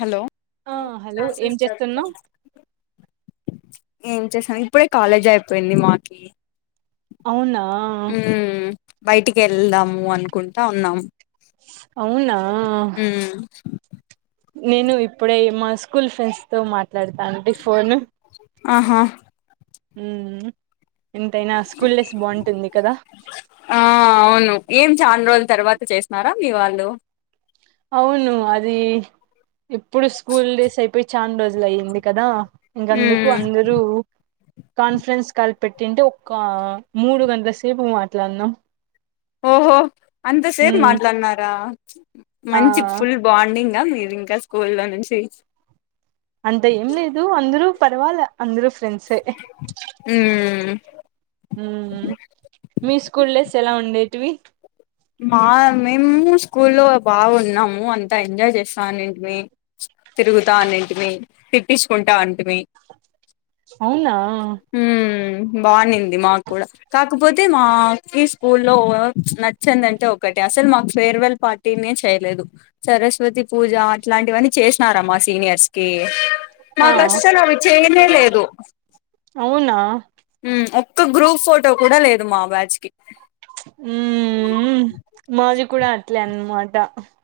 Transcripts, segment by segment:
Hello ఆ hello ఏం classes చేస్తున్నావ్ జరుగుతున్నా ఏం చేసాను ఇప్పుడే కాలేజ్ అయిపోయింది మాకి అవునా ఊ బయటికి వెళ్దాము అనుకుంటా ఉన్నాము అవునా నేను ఇప్పుడే మా స్కూల్ ఫ్రెండ్స్ తో మాట ట్లాడుతాంటి ఫోన్ ఆహా హ ఎంతైనా స్కూల్ డేస్ బాగుంటుంది కదా ఆ అవును ఏం చాలా రోజుల తర్వాత చేసినారా మీ వాళ్ళు అవును అది ఎప్పుడు స్కూల్ డేస్ అయిపోయి చనా రోజ అయిింది కదా ఇంకందుకు అందరూ కాన్ఫరెన్స్ కాల్ పెట్టింటే ఒక మూడు గంటల సేపు మాట్లాడునాం ఓహో అంత సేపు మాట్లాన్నారా ఆ మంచి ఫుల్ బాండింగ్ ఇకా మీరు ఇంకా స్కూ లో నుంచి అంత ఏం లేదు అందరూ పర్వాల అందరుూ ఫ్రెండ్స్ హ్మ్మ్ ఉ మీ స్కూల్ డేస్ ఎలా ఉండేటివి మా మేము స్కూ లో బాగున్నాము అంతా ఎంజాయ్ చేస్తా ఉనింటిమి తిరుగుతా ఉన్నింటిమి తిట్టించుకుంట ఉన్నింటిమి అవునా హ బాగా ఉన్నింది మాకు కూడా కాకపోతే మాకి స్కూల్లో చ్చందంటే ఒకటి అసలు మాకు ఫేర్వెల్ పార్టీనే చేయలేదు సరస్వతి పూజ అట్లాంటివన్నీ చేసినారామ్ మా సీనియర్స్ కి మా ఆ కష్టాలు అవి చేయనే లేదు అవునా ఒక గ్రూప్ ఫోటో కూడా లేదు మా బ్యాచ్్ కి ఉ మాది కూడా అట్లే అన్నమాట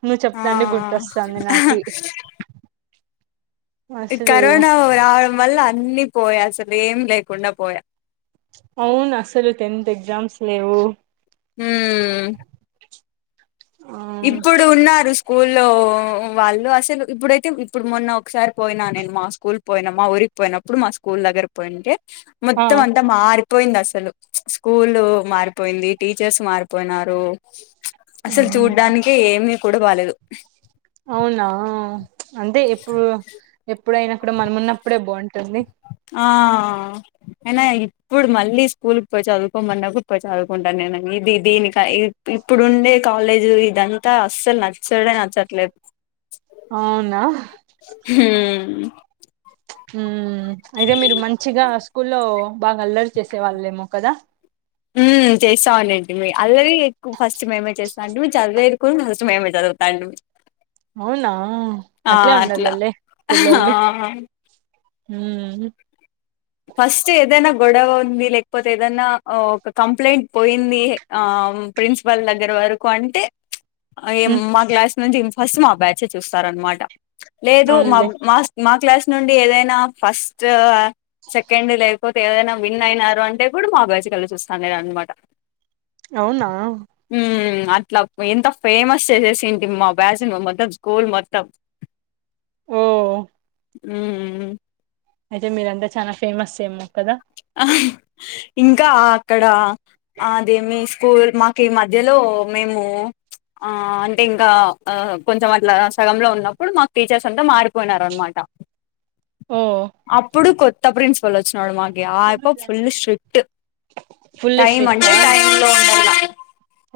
నువ్వు ఆ చెప్తాంటే గుర్తొస్తాంది నాకి అసలు కరోనా రావా మల్ల అన్ని పోయా అసలు ఏం లేకుండా పోయా అవును అసలు టెన్త్ ఎగ్జామ్స్ లేవు హ [unintelligible] ఇప్పుడు ఉన్నారు స్కూల్లో వాళ్ళు అసలు ఇప్పుడైతే ఇప్పుడు మొన్న ఒకసారి పోయిన నేను మా స్కూల్ పోయిన మా ఊరికి పోయినప్పుడు మా స్కూల్ దగ్గర పోయింటే మొత్తం అంతా మార్ పోయింది అసలు స్కూల్ మారిపోయింది టీచర్స్ మారిపోయినారు అసలు మ్మ్ చూడ్డానికే ఏమీ కూడా బాలేదు అవునా అంటే ఎప్పుడు ఎప్పుడైనా కూడా మనం ఉన్నప్పుడే బావుంటుంది ఆ అయినా ఇప్పుడు మళ్ళీ స్కూల్కి పోయి చదువుకోమన్నాకు పోయి చదువుకుంటాను నేను ఇది దీని ఇప్పుడుండే కాలేజీ ఇదంతా అసలు నచ్చడే నచ్చట్లేదు అవునా హ్మ్ ప్చ్ మ్మ్ అయితే మీరు మంచిగా స్కూల్లో బాగా అల్లరి చేసే వాళ్ళేమో కదా హ్మ్ చేస్తావున్నింటిమి అల్లరి ఎక్కువ ఫస్ట్ మేమే చేస్తాంటిమి చదివేది కూడా ఫస్ట్ మేమే చదువుతాంటిమి అవునా ఆ! అట్లే అట్లా. ఉండల్లలే ఆ! పిల్లొలు హ్మ్ ఫస్ట్ ఏదైనా గొడవ ఉంది లేకపోతే ఏదైనా ఒక కంప్లైంట్ పోయింది ఆ ప్రిన్సిపాల్ దగ్గర వరకు అంటే ప్చ్. అ ఏం మ్మ్ మా క్లాస్ నుంచి ఫస్ట్ మా బ్యాచే చూస్తారు అనమాట లేదు మా అవునులే మార్స్ మాక్ క్లాస్ నుండి ఏదైనా ఫస్ట్ సెకండ్ లేకపోతే ఏదైనా విన్ అయినారు అంటే కూడా మా బ్యాచ్ కల్సొస్తుందనేది అన్మాట అవునా అట్లా ఎంత ఫేమస్ చేసేసింటిం మా బ్యాచ్ ని మొత్తం స్కూల్ మొత్తం ఓ మ్మ్ అయితే మీరంతా చానా ఫేమస్ ఏమ్మో కదా అహ్ ఇంకా అక్కడ అదేమి స్కూల్ మాకు ఈ మధ్యలో మేము ప్చ్ ఆ అంటే ఇంకా కొంచం అట్లా సగంలో ఉన్నప్పుడు మాకు టీచర్స్ అంతా మారిపోయినారు అనమాట. ఓ అప్పుడు కొత్ త్త ప్రిన్సిపల్ వచ్చినోడు మాక్ యాప్ప ఫుల్ స్ట్రిక్ట్ ఫుల్ టైం అంటే స్ట్రిక్టా టైమ్ లో ఉండాల.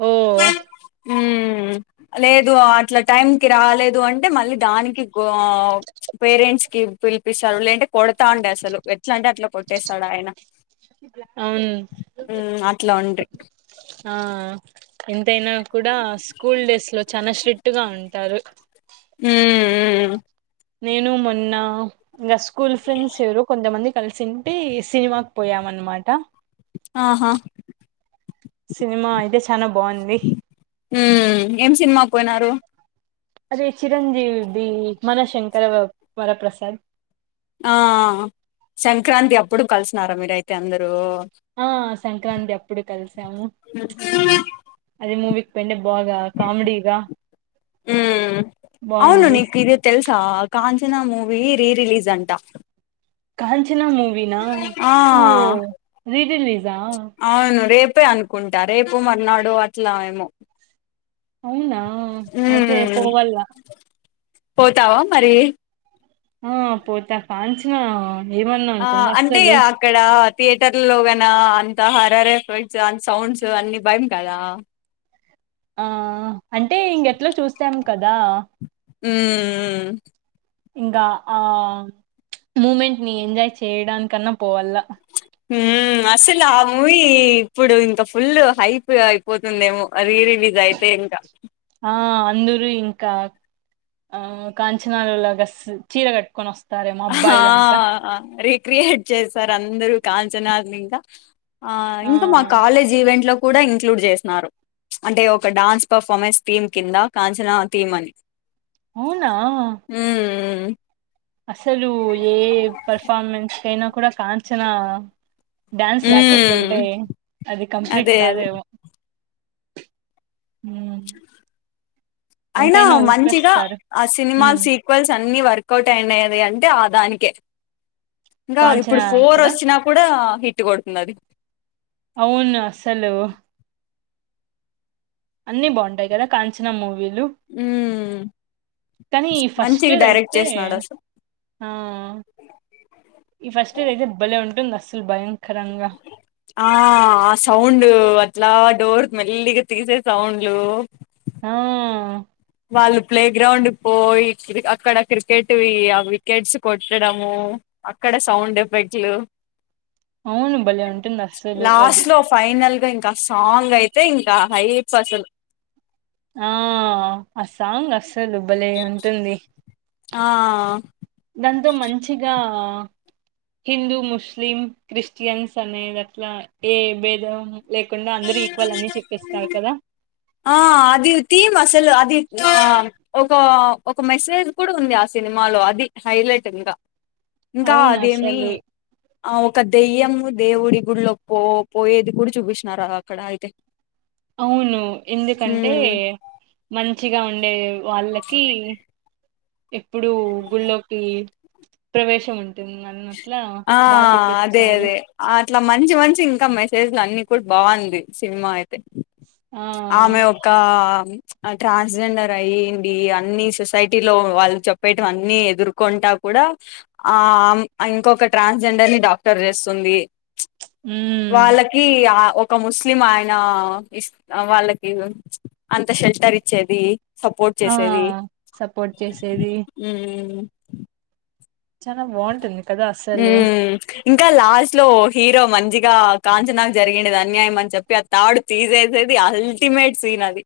ఓ హమ్ లేదు అట్లా టైం కి రాలేదు అంటే మళ్ళీ దానికి గో పేరెంట్స్ కి పిలిపిస్తారు లేదంటే కొడతాండే అసలు ఎట్ల అంటే పెట్టేేశాడు ఆయన అవును హుమ్ అట్ల ఉండ్రీ ఆ ఎంతైనా కూడా స్కూల్ డేస్ లో చాలా స్ట్రిక్ట్ గా ఉన్ టరు హుమ్ ఉ ఉ నేను మొన్న ఇంగ స్కూల్ ఫ్రెండ్స్ ఎవరు కొందమంది కలిసింటే. సినిమాక్ పోయామన్మాట ఆహా సినిమా అయితే చ్ చానా బాంది ఉ ఏం సినిమాక్ పోయినారు అదే చిరంజీవిది మనశంకర వ వరప్రసాద్ ఆ సంక్రాంతి అప్పుడు కలుస్ న్నార మీరైతే అందరూ ఆ స్ సంక్రాంతి అప్పుడు కలిస్ సము అదే మావిక్పోయింటే బాగా కమెడిగా ఊ అవును నీక్ ఇది తెల్సా Kanchana movie re release అంటా కాంచ్ చనా మూవినా ఓ రీ రిలీజా ప్పే అనుకుంటా రేపు మనాడు అట్లా ఏమో అవునా అయితే పోవాల్ల మ్మ్ పోతావా మరి ఆ పోత కంచనా ఆ అంటే అక్కడ థియేటర్లోగన అన్ త హరర్ ఎఫెక్ట్స్ అడ్ సౌండ్స్ అన్ని భయం కదా ఆ అంటే ఇంగెట్లా చూశాం కదా ఉ ఇంగా ఆ మూమెంట్ ని ఎంజాయ్ చేయడానికన్నా పోవాలా ఊ అసలు ఆ మూవీ ఇప్పుడు ఇంత ఫుల్ హైప్ అయిపోతుందేమో. రీ రిలీజ్ అయితే ఇంకా ఆ అందరు ఇంకా ఆ కాంచనాలో లాగా స్ చీర కట్టుకొనో స్ ఆ రే క్రియేట్ చేస్సరందరూ కాంచనా లింకా ఆ ఇంకా మా కాలేజ్ ఈవెంట్లో కూడా ఇంక్లూడ్ జేస్నారు అంటే ఒక డాన్స్ పర్ఫార్మెన్స్ థీమ్ కింద కాంచన థీమ్ అని అవునా ఉ అసలు ఏ పెర్ఫార్మెన్స్ కైనా కూడా కాంచనా డ్యాన్స్ ఉమ్ లేకుకుంటే అది కంప్లీట్ అదే అదే కాదేమో. ఉహ్మ్ అయినా మంచిగా ఆ సినిమా ఉమ్ సీక్వెల్స్ అన్ని వర్ వర్కౌట్ అయినాయి అంటే ఆ దానికే ఇంకా ఇప్పుడు కాంచనా ఫోర్ కదా వచ్చినా కూడా హిట్ కొడుతుంది అది. అవున్ర అసలు అన్నిీ బాగుంటాయి కదా కాంచన మూవీల్ లు ఉమ్ కానీ ఈ ఫస్ట్ మంచిగా డైరెక్ట్ అయితే చేసినాడు అసలు ఆహ్ ఈ ఫస్ట్ అయితే భలే ఉంటుంద్. అస్సల్ అసలు భయంకరంగా ఆ ఆ సౌండ్ అట్లా డోర్ మెల్లిగా తీసే సౌండ్ లు ఆహ్ వాళ్ళు ప్లే గ్రౌండ్ పోయి. అక్కడ క్రికెట్ ఆ వికెట్స్ కొట్టడము అక్కడ సౌండ్ ఎఫెక్ట్లు. అవును భలే ఉంటుంది. అస్సలు లాస్ట్ అది లో ఫైనల్ గా ఇంకా సాంగ్ అయితే ఇంకా హైప్ అసలు ఆ ఆ సాంగ్ అస్సలు భలే ఉంటుంది. ఆహ్ దాంతో మంచిగా హిందూ, ముస్లిం, క్రిస్టియన్స్ అనేవి అట్లా ఏ భేదం. లేకుండా అందరుూ ఈక్వల్ అని చూపిస్తారు కదా. ఆ అది థీమ్ అసలు అది ఒక ఒక మెసేజ్ కూడా ఉంది. ఆ సినిమాలో అది హైలైటు ఇంకా. ఇంకా అవును అదేమి అసలు ఆ ఒక దెయ్యము, దేవుడి గుడిలో పో పోయేది. కూడా చూపిస్తునారా అక్కడ అయితే. అవును ఎందుకంటే హ్మ్ మంచ్ మంచిగా ఉండే వాళ్ళకి ఎప్పుడుూ గుళ్ళోకి ప్రవేశం ఉంట్ టుందనట్లా బాగా చూపించారు. ఇట్లా మంచి మంచి ఇంకా మెసేజ్లు అన్ని కూడా బాగుంది. సినిమా అయితే తే ఆ ఆమె ఒక ఆ ట్రాన్స్ జెండర్ అయ్యంది. అన్నిీ సొసైటీలో వాళ్ళు చెప్పేయటం అన్నిీ ఎదుర్కొంటా కూడా ఆహ్ ఇంకొక ట్రాన్స్ జెండర్ ని డాక్టర్ చేస్తుంది. ఉమ్ వాళ్ళకి ఆహ్ ఒక ముస్లిం ఆయన ఇస్ వాళ్ళకి అంత షెల్టర్ ఇచ్చేది. సపోర్ట్ ఆ చేసేది. సపోర్ట్ చేసేది చాల బాగుంటుంది కదా అస్సలు మ్మ్ ఇంకా లాస్ట్ లో హీరో మంచిగా కాంచనాకు జరిగంది అన్యాయం అని చెప్పి. ఆ తడు తీసేసేది అల్టిమేట్ సీన్ అది.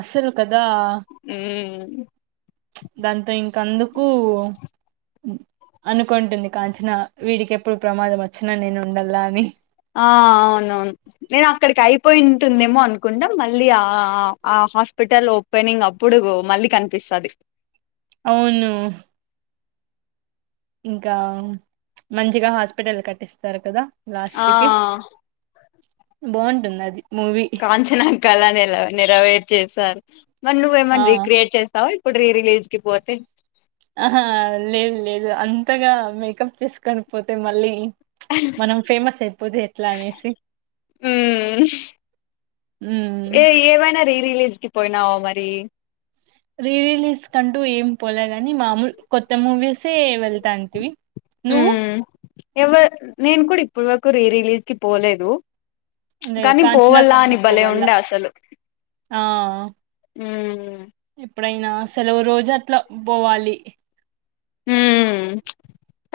అసలు కదా. మ్మ్ దాంతో ఇంకా ఇంకందుకు అనుకొంటుంది కాంచనా వీడికి ఎప్పుడు ప్రమాదం వచ్చినా నేను ఉండలా అని ఆ అవునవును నేను అక్కడికి అయిపోయింది టుందేమో అనుకుంటం మళ్ళీ ఆ ఆ హాస్పిటల్ ఓపెనింగ్ అప్పుడుగు మళ్ళీ కనిపిస్తుంది అవును ఇంకా మంచిగా హాస్పిటల్ కట్టిస్తారు కదా లాస్ట్ ఆ కి బావుంటుంది అది మూవీ కాంచనా కల నెల నెరవేర్చేసారు మరి ఆ నువ్వేమన్న రీక్రియేట్ చేస్తావ ఇప్పుడు రీరిలీజ్ కి పోతే అ ఆ లేదు లేదు అం అంతగా మేకప్ చేసుకొని పోతే మళ్ళీ మనం ఫేమస్ అయిపోతే ఎట్లా అనేసి మ్మ్ హుమ్ ఏ ఏమైనా రీ రిలీజ్ కి పోయినావా మరి రీ రిలీజ్ కంటూ ఏం పోలే గాని మామూలు కొత్త మూవీసే వెళ్తాంటిమి నువ్వు ఎవర్ నేను కూడా ఇప్పటి వరకు రీరిలీజ్ కి పోలేదు మే కానీ పోవల్లా కాంచనాకన్నా అని భలే పోవాల్ల ఉండే అసలు ఆ ఉమ్ ఎప్పుడైనా సెలవు రోజు అట్లా బోవాలి హ్మ్ ప్చ్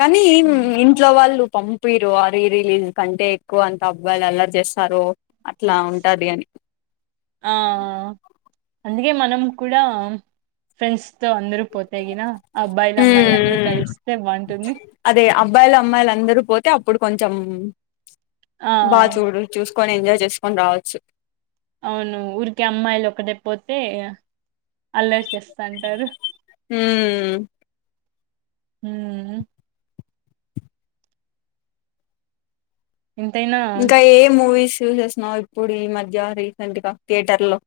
కానీ మ్ ఇంట్లో వాళ్ళు పంపిరు ఆ రీరిలీజ్ కంటే ఎక్కువ అంత అబ్బాయిలు అల్లరి చేస్తారు అట్లా ఉంటాది అని. ఆహ్ అందుకే మనం కూడా ఫ్రెండ్స్ తో అందరు పోతేగిన అబ్బాయిలు అమ్మాయిలు అందరూ మ్మ్ కలిస్తే బాంటుంది బ్బాయిలు అమ్మాయిలు అందరూ పోతే అప్పుడు కొంచెం ప్చ్ ఆ బా చూడ చూస్త కొని ఎంజాయ్ చేసుకొని రావచ్చు అవును ఊరికే అమ్మాయిలు ఒకటె పోతే అల్లరి చేస్తాంటారు హ్మ్ హ్మ్ ఎంతైనా ఇంకా ఏ మూవీస్ చూసేస్తున్నావ్ ఇప్పుడు ఈ మధ్య రీసెంట్ గా థియేటర్ లో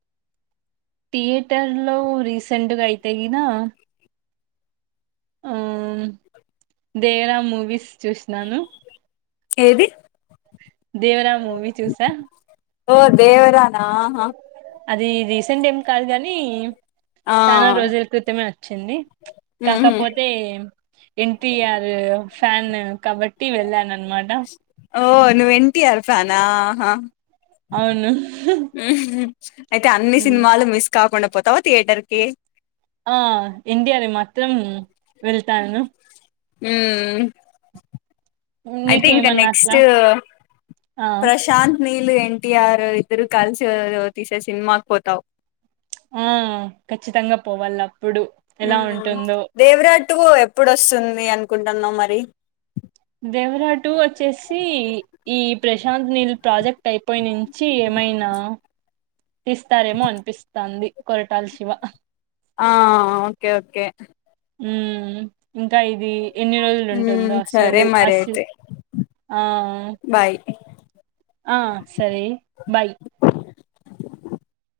థియేటర్ లో రీసెంట్గా అయితే గీనా ఆ దేవరా మూవీస్ చూసినాను ఏది దేవరా మూవి చూసా ఓ దేవరా నా ఆహా అది రీసెంట్ ఏం కాదు గాని ఆ చాలా రోజుల క్రితమే వచ్చింది ఉహు కాకపోతే ఎన్టీఆర్ ఫాన్ కాబట్టి వెళ్ళాను అనమాట ఓ నువ్వు ఎన్టీఆర్ ఫాన్ ఆ ఆహా అవును ఉహూ క్ష అయితే అన్ని సినిమాలు మిస్ కాకుండ పోతావ థియేటర్ కి ఆ ఇండియాది మాత్రం వెళ్తాను ఉమ్ ఐథింక్ నీకేమన్నా అట్లా నెక్స్ట్ ఆ ప్రశాంత్ అనీల్ ఎన్టీఆర్ ఇద్దరు కలిసి తీసే సినిమాకి పోతావ్ ఆ ఖచ్చితంగా పోవల్ల ఉమ్ దేవరాజ్ టు ఎప్పుడోస్తుంది అనుకుంటున్నావ్ మరి దేవర టు వచ్చేసి ఈ ప్రశాంత్ నీల్ ప్రాజెక్ట్ అయిపోయి నుంచి ఏమైనా తీస్తారేమో అనిపిస్తాంది కొరటాల శివ ఆ ఓకే ఓకే ఉమ్ ఇంకా ఇది ఎన్ని రోజులు ఉంటుందో ఉమ్, సరే అసలు మరి అసల్ అయితే ఆ బాయ్ ఆ సరే బాయ్ గ